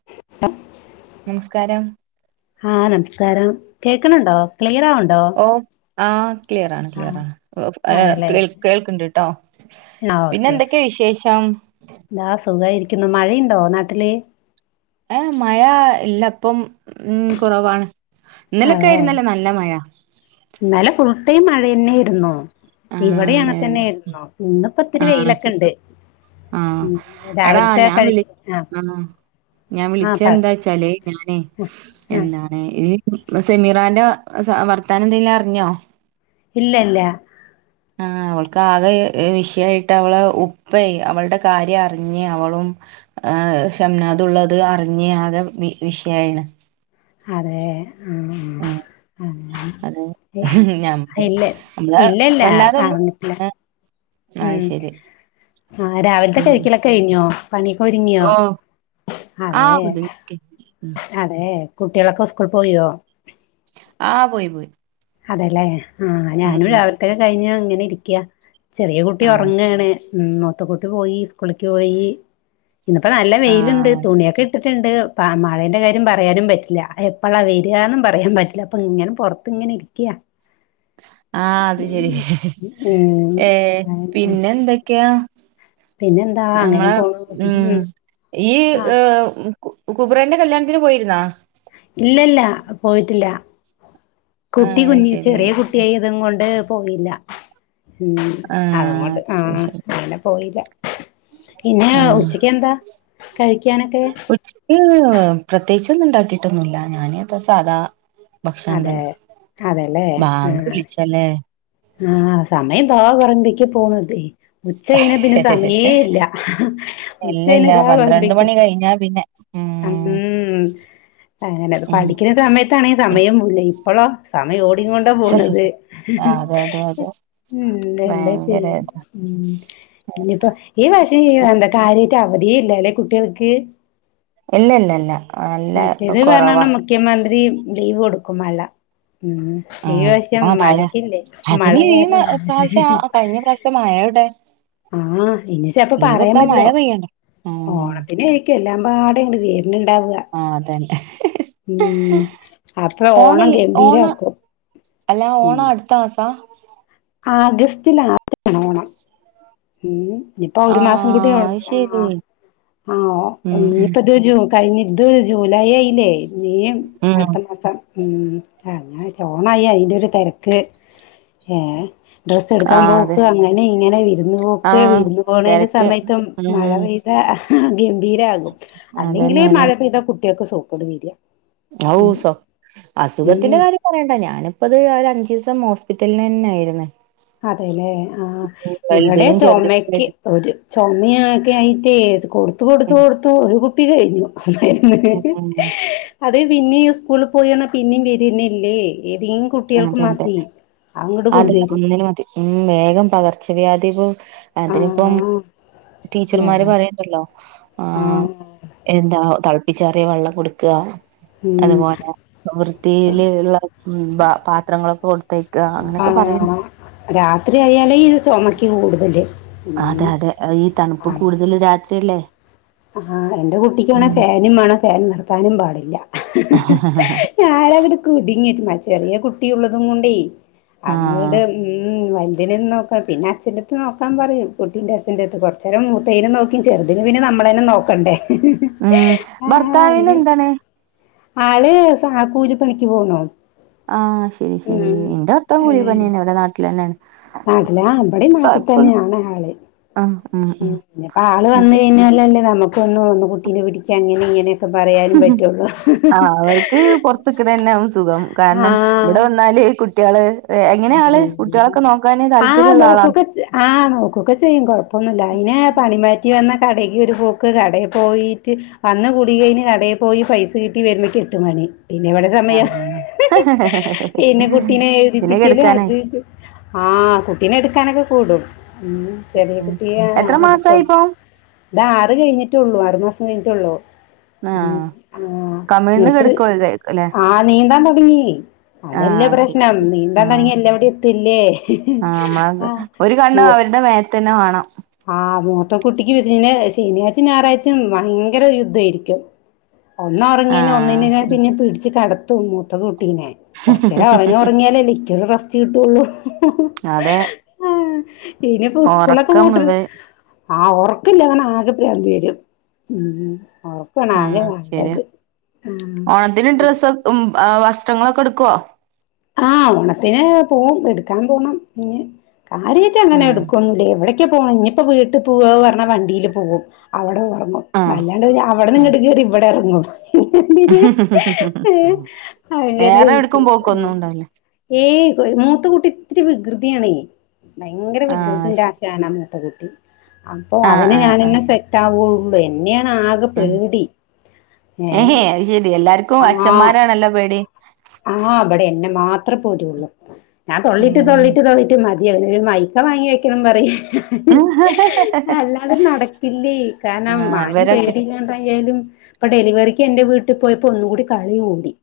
[unintelligible] നമസ്കാരം ആഹ് നമസ്കാരം കേക്കണണ്ടോ ക്ലിയർ ആവുണ്ടോ ഓ ആ ക്ലിയർ ആണ് ആഹ് അതെല്ലേ കേൾക്കണ്ട് കേട്ടോ പിന്നെ എന്തൊക്കെയാ വിശേഷം എന്താ സുഖയിരിക്കുന്നു മഴയുണ്ടോ നാട്ടില് ഏഹ് മഴ ഇല്ല ഇപ്പം ഉഠ കുറവാണ് ഇന്നലൊക്കെ ആയിര്ന്നല്ലേ നല്ല മഴ ഇന്നാലെ ഫുൾടൈം മഴ ന്നൊയിരുന്നു ആഹ് ഇവിടെ അങ്ങനെ അതെ അതെ തന്നെയ ആയിന്നോ ഇന്നിപ്പോ ഒത്തിരി ആഹ് വെയിലൊക്കെ ശരി ഉണ്ട് ശരി ആഹ് ഉം എടാ രാവിലത്തെ ഞാൻ കഴി വിളി ആഹ് ഞാൻ വിളിച്ച ആഹ് പറ എന്താച്ചാലേ ഞാനേ ആഹ് എന്താ ഇ സെമിറാന്റെ വർത്താനം എന്തെങ്കലും അറിഞ്ഞോ ഇല്ല ഇല്ല ആഹ് അവൾക്ക് ആകെ വിഷയയിട്ട് അവള ഉപ്പ അവളുടെ കാര്യം അറിഞ്ഞ് അവളും ആ ക്ഷമനാതുള്ളത് അറിഞ്ഞാകെ വി വിഷയയിണ് അതെ ആഹ് ആഹ് അത ഞമ്മള് ഇല്ല നമ്മള് ഇല്ല ഇല്ല വല്ലാതൊന്നും അറിഞ്ഞിട്ടില്ല ഏഹ് ഉം ആ രാവിലത്തെ ഉം കഴിക്കലൊക്കെ കഴിഞ്ഞോ പണിക്കരിങ്ങിയോ ഓഹ് ആഹ് അതെ ഒതുങ്ങി ഉം അതെ കുട്ടികളൊക്കെ സ്കൂള് പോയോ ആഹ് പോയി പോയി അതെല്ലേ ആഹ് ഉം ഞാനും ഉം രാവിലത്തേക്കെ കഴിഞ്ഞ അങ്ങനെ ഇരിക്കയാ ചെറിയ കുട്ടി ആഹ് ശരി ഉറങ്ങാണ് മൂത്ത കുട്ടി പോയി സ്കൂളിലേക്ക് പോയി ഇന്നപ്പ നല്ല വെയിലുണ്ട് ആഹ് ശരി തുണിയൊക്കെ ഇട്ട് ണ്ട് മഴന്റെ കാര്യം പറയാനും പറ്റില്ല എപ്പോഴാ വരാന്നും പറയാൻ പറ്റില്ല അപ്പൊ ഇങ്ങനെ പുറത്ത് അപ്പ ഇങ്ങെ ഇരിക്കുക ആഹ് അത് ശരി ഏഹ് ഉം പിന്നെ എന്തൊക്കെയാ പിന്നെന്താ അങ്ങനെ നമ്മളെ പോണു ഉം ഈ ആഹ് കുബുരേന്റെ കല്യാണത്തിന് പോയിരുന്നാ ഇല്ലല്ല പോയിട്ടില്ല കുട്ടി ആഹ് അത് കുഞ്ഞി ശരി ചെറിയ കുട്ടിയായി അതും കൊണ്ട് പോയില്ല ഉം ആഹ് അതങ്ങോട്ട് അത് ശരി ആഹ് ശരി അങ്ങനെ പോയില്ല പിന്നെ ആഹ് ഉച്ചക്ക് എന്താ കഴിക്കാനൊക്കെ ച്ചയ്ക്ക് പ്രത്യേകിച്ചൊന്നും ഉണ്ടാക്കിയിട്ടൊന്നുല്ല ഞാൻ അത്ര സാധാ ഭക്ഷണം അതെ തന്നെ അതെല്ലേ ബാങ്ക് ആഹ് വിളിച്ചല്ലേ ആഹ് സമയം ദാ പറ്പേക്ക് പോണ് ണ്ടേ ഉച്ചയിന പിന്നെ സമയേ ഇല്ല ഉച്ചയിന ഇല്ലല്ല ഇതാ വെറ്തെ പന്ത്രണ്ട് ഇരിക്കും മണി കഴിഞ്ഞാ പിന്നെ ഉം അങ്ങനെ ഉം പഠിക്ണ സമയ ത്തണ സമയം പോൂല്ല ഇപ്പോളോ സമയം ഓടികൊണ്ട പോണത്. അതെതെ ഉം എന്താ ഭയങ്കര ചെയ്യ അത ഉം ഇനിയിപ്പോ ഈ വർഷേ എന്താ കാര്യയിട്ട് അവധി ഇല്ലല്ലെ കുട്ടികൾക്ക്? ഇല്ലല്ലല്ല നല്ല മറ്റേത് പറഞ്ഞാണ് കൊറവാ. മുഖ്യമന്ത്രി ലീവ് കൊടുക്കും മഴ ഉം ഈ ആഹ് വശ്യം ആഹ് മഴ മഴക്കില്ല [unintelligible] ഈ പ്രാവശ്യം കഴിഞ്ഞ പ്രാവശ്യം മഴടെ. ആഹ് ഇനി ചെപ്പോ പറയാൻ പറ്റലോ പെയ്യണ്ടേ ഉം ഓണത്തിനയിരിക്കും എല്ലാം പാ [unintelligible] വരുണുണ്ടാവ ആഹ് അതന്നെ ഉം അപ്പ ഓണ ഓണം ഓണ ഗംഭീരാക്കും. അല്ല ഉം ഓണം അടുത്ത മാസ. ആഗസ്റ്റ് ലാസ്റ്റ് ആണ് ഓണം. ഉം ഞ്ഞിപ്പ ഒരു മാസം കൂട്ടിയ ആഹ് അത് ആഹ് ശരി ഉം ഉം ആഹനിപ്പോ ഇത് ജൂൺ കഴിഞ്ത് ജൂലൈ ആയില്ലേ മെയും ഉം അടുത്ത മാസം ഉം [unintelligible] ഓണായ അതിന്റെ ഒരു തെരക്ക് ഏ ഡ്രസ്സ് എടുക്കാൻ ആഹ് അതെ പോക്ക് അങ്ങനെ ഇങ്ങനെ വിരുന്ന് പോക്ക് ആഹ് വിരുന്ന് പോണേന്റെ തെരക്ക് സമയത്തും. മഴ ഉം പെയ്ത ഗംഭീരാകും അതന്നെ അല്ലെങ്കിലേ അതെ മഴ പെയ്ത കുട്ടികൾക്ക് സു കേടു വര ഔ സ അസുഖത്തിന്റെ ഉം കാര്യം പറയേണ്ട ഞാനിപ്പ ഇത് ഒരു അഞ്ചിസം ഹോസ്പിറ്റലന്നെ യാരുന്നേ അതെല്ലേ ആഹ് ഇവിടെ ചുമക്ക് ചെറുതിനുമായിട്ട് ഒരു ചുമൊക്കെ ആയിട്ട് കൊടുത്തു കൊടുത്തു ഉം കൊടുത്തു ഒരു കുപ്പി കഴിഞ്ഞു ഉം ഉം അതെ പിന്നെയി സ്കൂളിൽ പോയി വന്ന പിന്നെയും വരന്നല്ലേ ഏതെങ്കി കുട്ടികൾക്ക് അതെ അതെ മതി അങ്ങോട്ട് അതെ കൊണ്ടുവരും. ഒന്നിന് മതി ഉം വേഗം പകർച്ചവ്യാധികൾ ആ അതിനിപ്പം ടീച്ചർമാര് ആ പറയണ്ടല്ലോ ആ ആഹ് എന്താ തിളപ്പിച്ചെറിയ വെള്ളം കൊടുക്കുക ഉം അതുപോലെ ഇപ്പ വൃത്തിയിൽ ഉള്ള ന്താ പാത്രങ്ങളൊക്കെ കൊടുത്തേക്ക അങ്ങനെയൊക്കെ പറയുണ്ട്. രാത്രിയയാലേ ഇത് ചുമക്ക് കൂടുതല്. അതെ ഉം അതെ ഈ തണുപ്പും കൂടുതൽ രാത്രിയല്ലേ? ആഹ് എന്റെ കുട്ടിക്കാണ ഉം ഫാനും വേണം ഫാൻ നിർത്താനും പാടില്ല. ഞാൻ അന്നിട്ട് കുടുങ്ങിട്ട മ ചെറിയ കുട്ടിള്ളതും കൊണ്ടേ ആഹ് അങ്ങോട് ഉം വലുതിനേം നോക്ക പിന്ന അച്ഛൻ്റത്ത് നോക്കാൻ പറയും കുട്ടീന്റെ അച്ഛൻ്റത്ത് കുറച്ച നേരം മൂത്തേനേം നോക്കി ചെറുന് പിന്ന നമ്മ ളെന്നെ നോക്കണ്ടേ? ഉം ആ ഭർത്താവിന് അങ്ങനെ എന്താണ്? ആള് സ കൂലിപ്പണിക്ക് പോന്നു ആഹ് ശരി ശരി ന്റെ ഭർത്താവും ഏ കൂലി പനിയന്നെ വിടെ നാട്ടിലന്നെ. നാട്ടിലാ ഇബാടിം നാട്ടിതന്നെയാണ് ആള്. ഉം പിന്നെപ്പൊ ആള് അത് വന്ന ശരി. കഴിഞ്ഞല്ലല്ലേ നമ്മുക്ക് ഒന്ന് ഒന്ന് കുട്ടീനെ പിടിക്ക അങ്ങനെ ഇങ്ങനെ ആഹ് അവർക്ക് പുറത്തക്കണന്നെ ആവും സുഖം കാരണം ഇവിടെ ആഹ് വന്നാല് കു കുട്ടികള് എങ്ങനെയ ആള് കുട്ടികളൊക്കെ നോക്കാന് താല്പര്യള്ള ആളാണോ ആ നോക്കൊക്കെ ചെയ്യും കുഴപ്പമൊന്നുമില്ല അതിനെ പണിമാറ്റി വന്ന കടക്ക് ഒരു പോക്ക് കടയിൽ പോയിട്ട് അന്ന് കുടി കഴിഞ് കടെ പോയി പൈസ കിട്ടി വരുമേക്ക് എട്ട് മണി പിന്നെ എവിടെ സമയം ആഹ് പിന്നെ കുട്ടീനെ പിന്നെ എഴുതിപ്പിക്കല് കെടുക്കാനായി അത് ഇത്. ആഹ് കുട്ടീനെ എടുക്കാനൊക്കെ കൂടും ഉം ചെറിയ ഉം കുട്ടിയാ എത്ര മാസായി എടുക്കും. ഇപ്പൊ ഇത് ആറ് കഴിഞ്ഞിട്ടുള്ളൂ ആറ് മാസം കഴിഞ്ഞിട്ടുള്ളൂ. ഉം ആഹ് ആ കമിഴ്ന്ന് മൂപ്പര് കെടക്കുവായിരിക്കും അല്ലെ ആ നീന്താൻ തുടങ്ങി. ആഹ് അതല്ലേ അത് ശരി പ്രശ്നം ശരി നീ ആഹ് എല്ലാവ്ടി എത്തില്ലേ ആഹ് അതെ തന്നെ വാണം ആഹ് മൂത്ത കുട്ടിക്ക് ന്നെ ശനിയാച്ചിം ഞാറയ്ച്ചിം ഭയങ്കരം യുദ്ധയിരിക്കും ഒന്നൊറങ്ങിന ആഹ് ഒന്നിനെ ഞാൻ ശരി പിന്നെ ശരി പിടിച്ച് കെടത്തുങ്ങ് ത്ത കൂട്ടീനെ കൊറചേരം അവനും ഒറങ്ങ്യലല്ലേ ഇക്കൊരു റസ്റ്റ് കിട്ടുള്ളു അതെ ആഹ് ഇനിപ്പൊ ഉസ്കൂളൊക്ക ഒറക്കം പൂട്ട് ഇവ ആഹ് ഒറക്കില്ലന്ന് പറഞ്ഞ ആകെ പ്രാന്ത് വരും ഉം ഉം ഒറ ക്കണ് ഉം ആദ്യം ശരിയാ വേണ്ടത് ആഹ് ഓണത്തിന് ഉം ഡ്രസ്സ് ഉം ആ വസ്ത്രങ്ങളൊക്ക എട്ക്കോ ആഹ് ഓണത്തിന് പോവും എടുക്കാൻ പോണം ഇഞ് കാര്യായ്ട്ട് അങ്ങനെ ഉം എടുക്കൊന്നു ഇല്ല്യ എവിടക്ക പോണേ ഇഞ്ഞിപ്പോ വീട്ട് പോവാ പറ വണ്ടില് പോവും അവടെ എറങ്ങും ആഹ് അല്ലാണ്ട് പിന്നെ അവിടെ ഉം ഇങ്ങ്ട് കേറി ഇവടെ എറങ്ങും ന്തിത് ഏഹ് അങ്ങനെ ആയിട്ട് ള്ളതല്ലേ ഏയ് ഒര് മൂത്ത കുട്ടി ഇത്തിരി വികൃതിയണേ ഭയങ്കരം ആഹ് അത് വികൃതിന്റെ ശരി ആശനാ മൂത്ത കുട്ടി അപ്പൊ ആഹ് അവന് ആഹ് ആഹ് ഞാനന്നെ സെ റ്റാവുള്ളൂ എന്നെയാണ് ആ ഉം പേടി ഏഹ് ഏഹേ അത് ശരി എല്ലാർക്കും ആഹ് അച്ഛന്മാരാണല്ലോ പേടി ആഹ് ഇബടെ എന്നെ മാത്രേ പേടിള്ളു ഞാൻ തൊള്ളിട്ട് ഉം തൊള്ളി ട്ട് തൊള്ളിട്ട് മതിയായി ഏഹ് ഒരു മൈക്ക വാങ്ങി വെക്കണം പറയെ അല്ലാട നടക്കില്ലേ കാരണം ആഹ് ആരേം ഇവരൊക്കെ പേടില്ലാണ്ടായാലും ഇപ്പം ഡെലിവറിക്ക് എന്റെ വീട്ട് പോയപ്പോ ഒന്നുകൂടി കളി കൂടി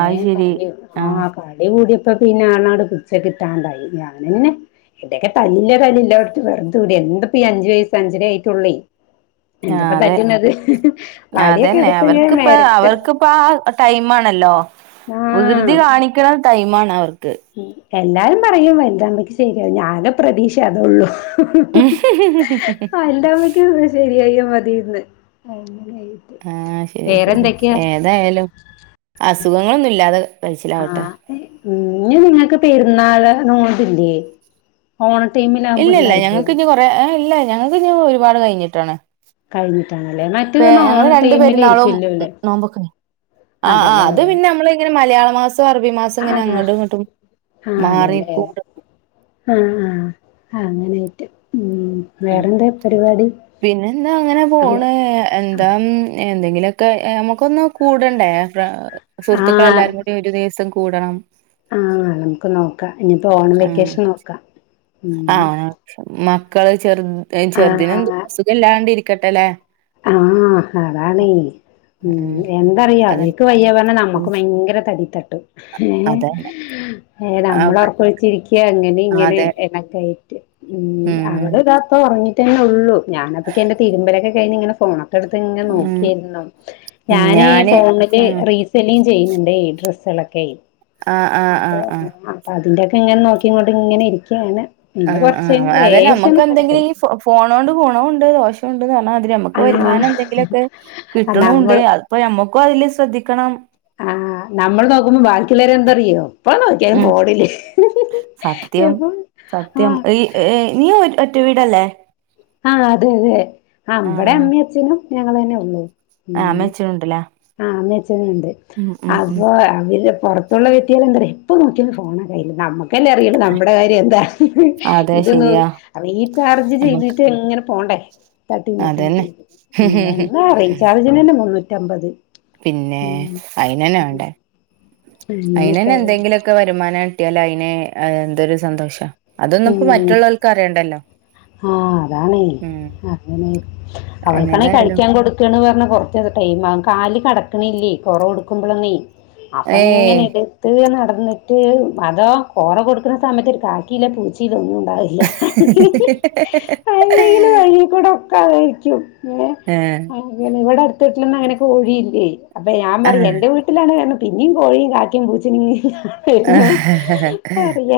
അത് ശരി കളി ആഹ് കളി കൂടിപ്പോ പിന്നെ ആനങ്ങ്ട് പിടിച്ച കിട്ടാണ്ടായി ഞാന്ങ്ങനെ എടക്കെ തല്ലില്ല തല്ലില്ല വെച്ച് വെറ്ത വിടെ എന്തപ്പ ഈ അഞ്ച് വയസ്സ് അഞ്ചര ആയിട്ടുള്ളേ ആഹ് എന്താപ്പ അതെ തല്ല്ണത് ആഹ് വടിയൊക്കെ അതന്നെ എടുത്തിങ്ങനെ അവർക്ക്പ്പം മെരട്ടും അവർക്ക്പ്പാ ആ ആ ടൈമ് ആണല്ലോ വ്കൃതി ആഹ് കാണിക്കണ ടൈമാണ് അവർ ഉം എല്ലാരും പറയും വല്താമ്പക്കും ശരിയാവും ഞാത് പ്രതീക്ഷ അതേള്ളൂ ശരിയായ മതിര്ന്ന് അങ്ങനായി ആഹ് ശരി ശരി ഏതായാലും അസുഖങ്ങളൊന്നും ഇല്ലാതെ കഴിച്ചിലാവട്ടെ ആഹ് ഉം ഇഞ്ഞ് നിങ്ങക്ക് പെരുന്നാള് നോമ്പില്ലേ ഓണ ടൈമിലാവുമ്പോ ഇണ്ടാവില്ലേ ഏഹ് ഇല്ല ഞങ്ങക്ക് ഇഞ് ഒരുപാട് കയിഞ്ഞിട്ടാണ് കഴിഞ്ഞിട്ടാണല്ലേ മറ്റേ പ്പെ പറഞ്ഞ ഓണ ഞങ്ങളെ രണ്ടു ടൈമില് പെരുന്നാളും ഇരിക്കല്ലോല്ലേ നോമ്പൊക്കെ ആഹ് ആഹ് അതെല്ലേ അത് പിന്നെ നമ്മള് ഇങ്ങനെ മലയാള മാസോം അറബി മാ സം ഇങ്ങനെ ആഹ് അങ്ങോട്ടും ഇങ്ങോട്ടും ആഹ് മാറി അതെല്ലേ നിക്കും ആഹ് ആഹ് അങ്ങനായിട്ട് ഉം ഉം ആഹ് പിന്നെന്താ അങ്ങനെ അല്ലെ പോണ് എന്താ ഉം എന്തെങ്കിലൊക്ക നമുക്കൊന്ന് കൂടണ്ടേ ഫ്ര ആഹ് സുഹൃത്തുക്കളെല്ലാരും കൂ ടി ഒരു ദിസം കൂടണം ആഹ് നമുക്ക് നോക്കാം ഞ്ഞിപ്പോ ഓണം ആഹ് വെക്കേഷന് നോക്കാം ഉം ആഹ് മക്കള് ചെറ് ചെറുതിനെന്തു ആഹ് അസുഖം ഇല്ലാണ്ട് ഇരിക്കട്ടെല്ലെ ആഹ് അതാണെ ഉം എന്താറിയോ അതെ അവര്ക്ക് വയ്യ പറഞ്ഞ ഉം നമ്മക്കും ഭയങ്കര തടിത്തട്ട് ഏഹ് അതന്നെ ഏഹ് അവ നമ്മള് ഒറക്കൊഴിച്ചിരി ക്ക അങ്ങനെ ഇങ്ങനെ അതെ എണക്കായിട്ട് ഉം അവള് ദാ പ്പൊ ഒറങ്ങി ട്ടന്നെള്ളൂ ഞാനപ്പക്കെന്റെ തിരുമ്പലൊക്കെ കഴിഞ്ഞിങ്ങനെ ഫോണ വെറുതെഇങ്ങനെ ഉം നോക്കെയ്രുന്നു ഉം ഞാനെ ഞാന് ഫോണിൽ ഉം റീസ് സെല്ലിം ചെയ്യുന്നുണ്ടെ ഡ്രസ് കളൊക്കെ ആഹ് ആഹ് അപ്പൊ ആഹ് ആഹ് അപ്പഅതിന്റെൊക്കെ ഇങ്ങനെ നോക്കി കൊണ്ട് ഇങ്ങനെ ഇരിക്കയാണ് ആ പിന്നെ കൊറച്ച് കഴിഞ്ഞ് ഹ്ആഅതന്നെ ലേശം നമുക്ക് എന്തെങ്കിലും കിടക്കും ഈ ഫോണോണ്ട് കുണവുണ്ട് ദോഷംണ്ട്ന്ന് പറഞ്ഞാ മാതിരി നമുക്ക് ക്കെ ആഹ് വരുമാനം എന്തെങ്കിലുക്കെ കിട്ടണുണ്ട് നമ്മൾ അത്പ്പമ്മക്കും അതില് ശ്രദ്ധിക്കണം ആഹ് നമ്മൾ നോക്കുമ്പോ ബാക്കിയുള്ളേരെ എന്തറിയോ പ്പ നോക്കിയാലും ഉം ഫോണിൽ എപ്പ ആ ഏ നീ ഒറ്റ വീടല്ലേ ആഹ് അതെ അതെ ബടെ അമ്മി അച്ഛനും ഞങ്ങളെന്നെ ഉള്ളൂ ആഹ് ഉം അമ്മേ അച്ചനുണ്ടല്ലേ ആഹ് അമ്മേ അച്ചനുണ്ട് അപ്പൊ അവര് പോർത്ത് ത്തുള്ള വീട്ട് കാര് എന്തര് യെപ്പ നോക്കിയാലും ഫോണാ കയ്യില് നമ്മക്കല്ലേ അറിയുള്ളൂ നമ്മള കാര്യം എന്താ അതെ ഇത്‌നോ ശരിയാ രി ചാർജ് നമ്മക്ക് ചെയ്തിട്ട് ഇങ്ങനെ പോണ്ടേ തട്ടി അതന്നെ മുട്ടിട്ട് എന്ത റീചാർജിനെന്നെ മുന്നൂറ്റമ്പത് പിന്നെ ഉം ആയിനെന്നെ വേണ്ടേ അങ്ങനെയൊക്കെ അയിന്നേനെ ആയി എന്തെങ്കിലും ക്കെ വരുമാനം കിട്ടിയാല് അയിനെ എന്തൊരു സന്തോഷം ആ അതൊന്നും ഇപ്പോ ഉം മറ്റുള്ളവർക്ക് അറിയണ്ടല്ലോ ആ അതാണേ ഉം അങ്ങനെ അവൾക്കാണെ ഏതായാലും കഴിക്കാൻ കൊടുത്ത ക്ക്ണ് പറഞ്ഞാ കുറച്ച് ഒരു ടൈം ആകും കാല് കടക്കണില്ലേ കുറവ് കൊടുക്കുമ്പോഴന്നീ അപ്പൊ ഏയ് ഇങ്ങനെ എടുത്ത് നടന്നിട്ട് അതോ കോറ കൊടുക്കുന്ന സമയത്ത് കാക്ക യില്ല പൂച്ചയില്ലലൊന്നും ഉണ്ടാവില്ല അല്ലെങ്കില് വഴിൽ കൂടെ ഒക്കെ അതായിരിക്കും ഏ ഇവിടെ അടുത്ത വീട്ടിലൊന്നും അങ്ങനെ കോഴിയില്ലേ അപ്പൊ ഞാൻ ആ പറയും എന്റെ വി ട്ടിലാണ്പിന്നേം കോഴിയും കാക്കിം പൂച്ചന ഇങ്ങനെ ആ വേർനു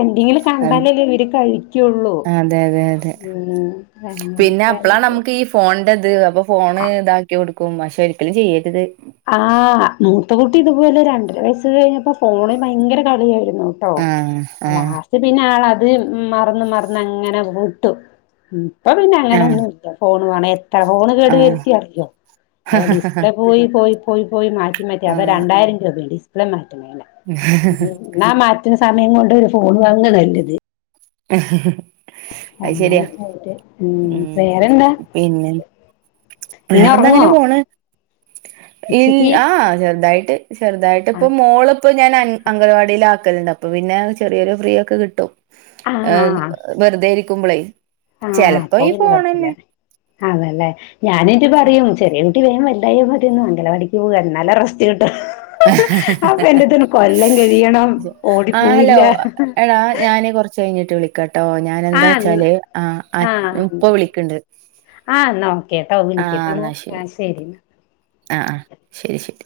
എന്തെങ്കിലും ക ണ്ടാലലേ ഇര് കഴിക്കുള്ളൂ അതെ അതെ അതെ ഉം അങ്ങനെയൊക്കെ ആയിട്ട് ഫോണിന്റെത് അപ്പൊ ഫോണ് ഇതാക്കി കൊടുക്കും പക്ഷെ ഒരിക്കലും ചെയ്യരുത് ആഹ് മൂത്ത കുട്ടി ഇതുപോലെ രണ്ടര വയസ് കഴിഞ്ഞപ്പോ ഫോണിൽ ഭയങ്കര കളിയായിരുന്നു ട്ടോ ആഹ് ആഹ് ലാസ്റ്റ് പിന്നെ ആളത് മറന്ന് മറന്ന് അങ്ങനെ വിട്ടു പ്പൊ പിന്നെ അങ്ങന ആഹ് ഒന്നുംത്ത ഫോണ് വേണ എത്ര ഫോണ് കേടു ആഹ് വരുത്തി അറിയോ ഹെ ഡിസ്പ്ലേ പോയി പോയി പോയി പോയി മാറ്റി മാറ്റി അത് ആഹ് രണ്ടായിരം രൂപയാണ് ഡിസ്പ്ലേ മാറ്റുന്നേല ന്നാ മാറ്റുന്ന സമയം കൊണ്ട് ഒരു ഫോൺ വാങ്ങന്നതാ നല്ലത് ഹ ഹ ഹ അയ് ശരിയാ അങ്ങനൊക്കെ ആയിട്ട് ഉം ഉ വേറെന്താ പിന്നെ ഇനി വേറെന്താ ഉറങ്ങോ അങ്ങനെ പോണ് ഇല് ഉച്ചക്ക് ആ ചെറുതായിട്ട് ചെറുതായിട്ട ഇപ്പ ആഹ് മോള ഇപ്പ ഞാൻ അംഗൻവാടിൽ ആക്കലുണ്ട് അപ്പൊ പിന്നെ ചെറിയൊരു ഫ്രീ ഒക്കെ കിട്ടും ആഹ് വെറുതെ ഇരിക്കുമ്പോളേ ആഹ് ചെലപ്പോ അപ ഈ പിന്നെ കൊഴപ്പല്ല ഫോണന്നെ അതല്ലേ ഞാന എറ്റ് പറയും ചെറിയ കുട്ടി വേ വല്ലായ മതിയാരുന്നു അംഗലവാടിക്ക് പോക എന്നാലെ റസ്റ്റ് കിട്ട അപ്പൊ എന്റെതിന് കൊല്ലം കഴിയണം ഓടിപൂവില്ല ച്ചഴിഞ്ഞിട്ട് വിളിക്കട്ടോ ഞാന എന്താ ച്ചാല് ആ അറ്റ് ആഹ് ഉപ്പ വിളിക്ണ്ട് ആഹ് എന്നാക്കേട്ടോ വിളിക്കേട്ടാ ശരി ന്നാ ആഹ് ആഹ് ശരി ശരി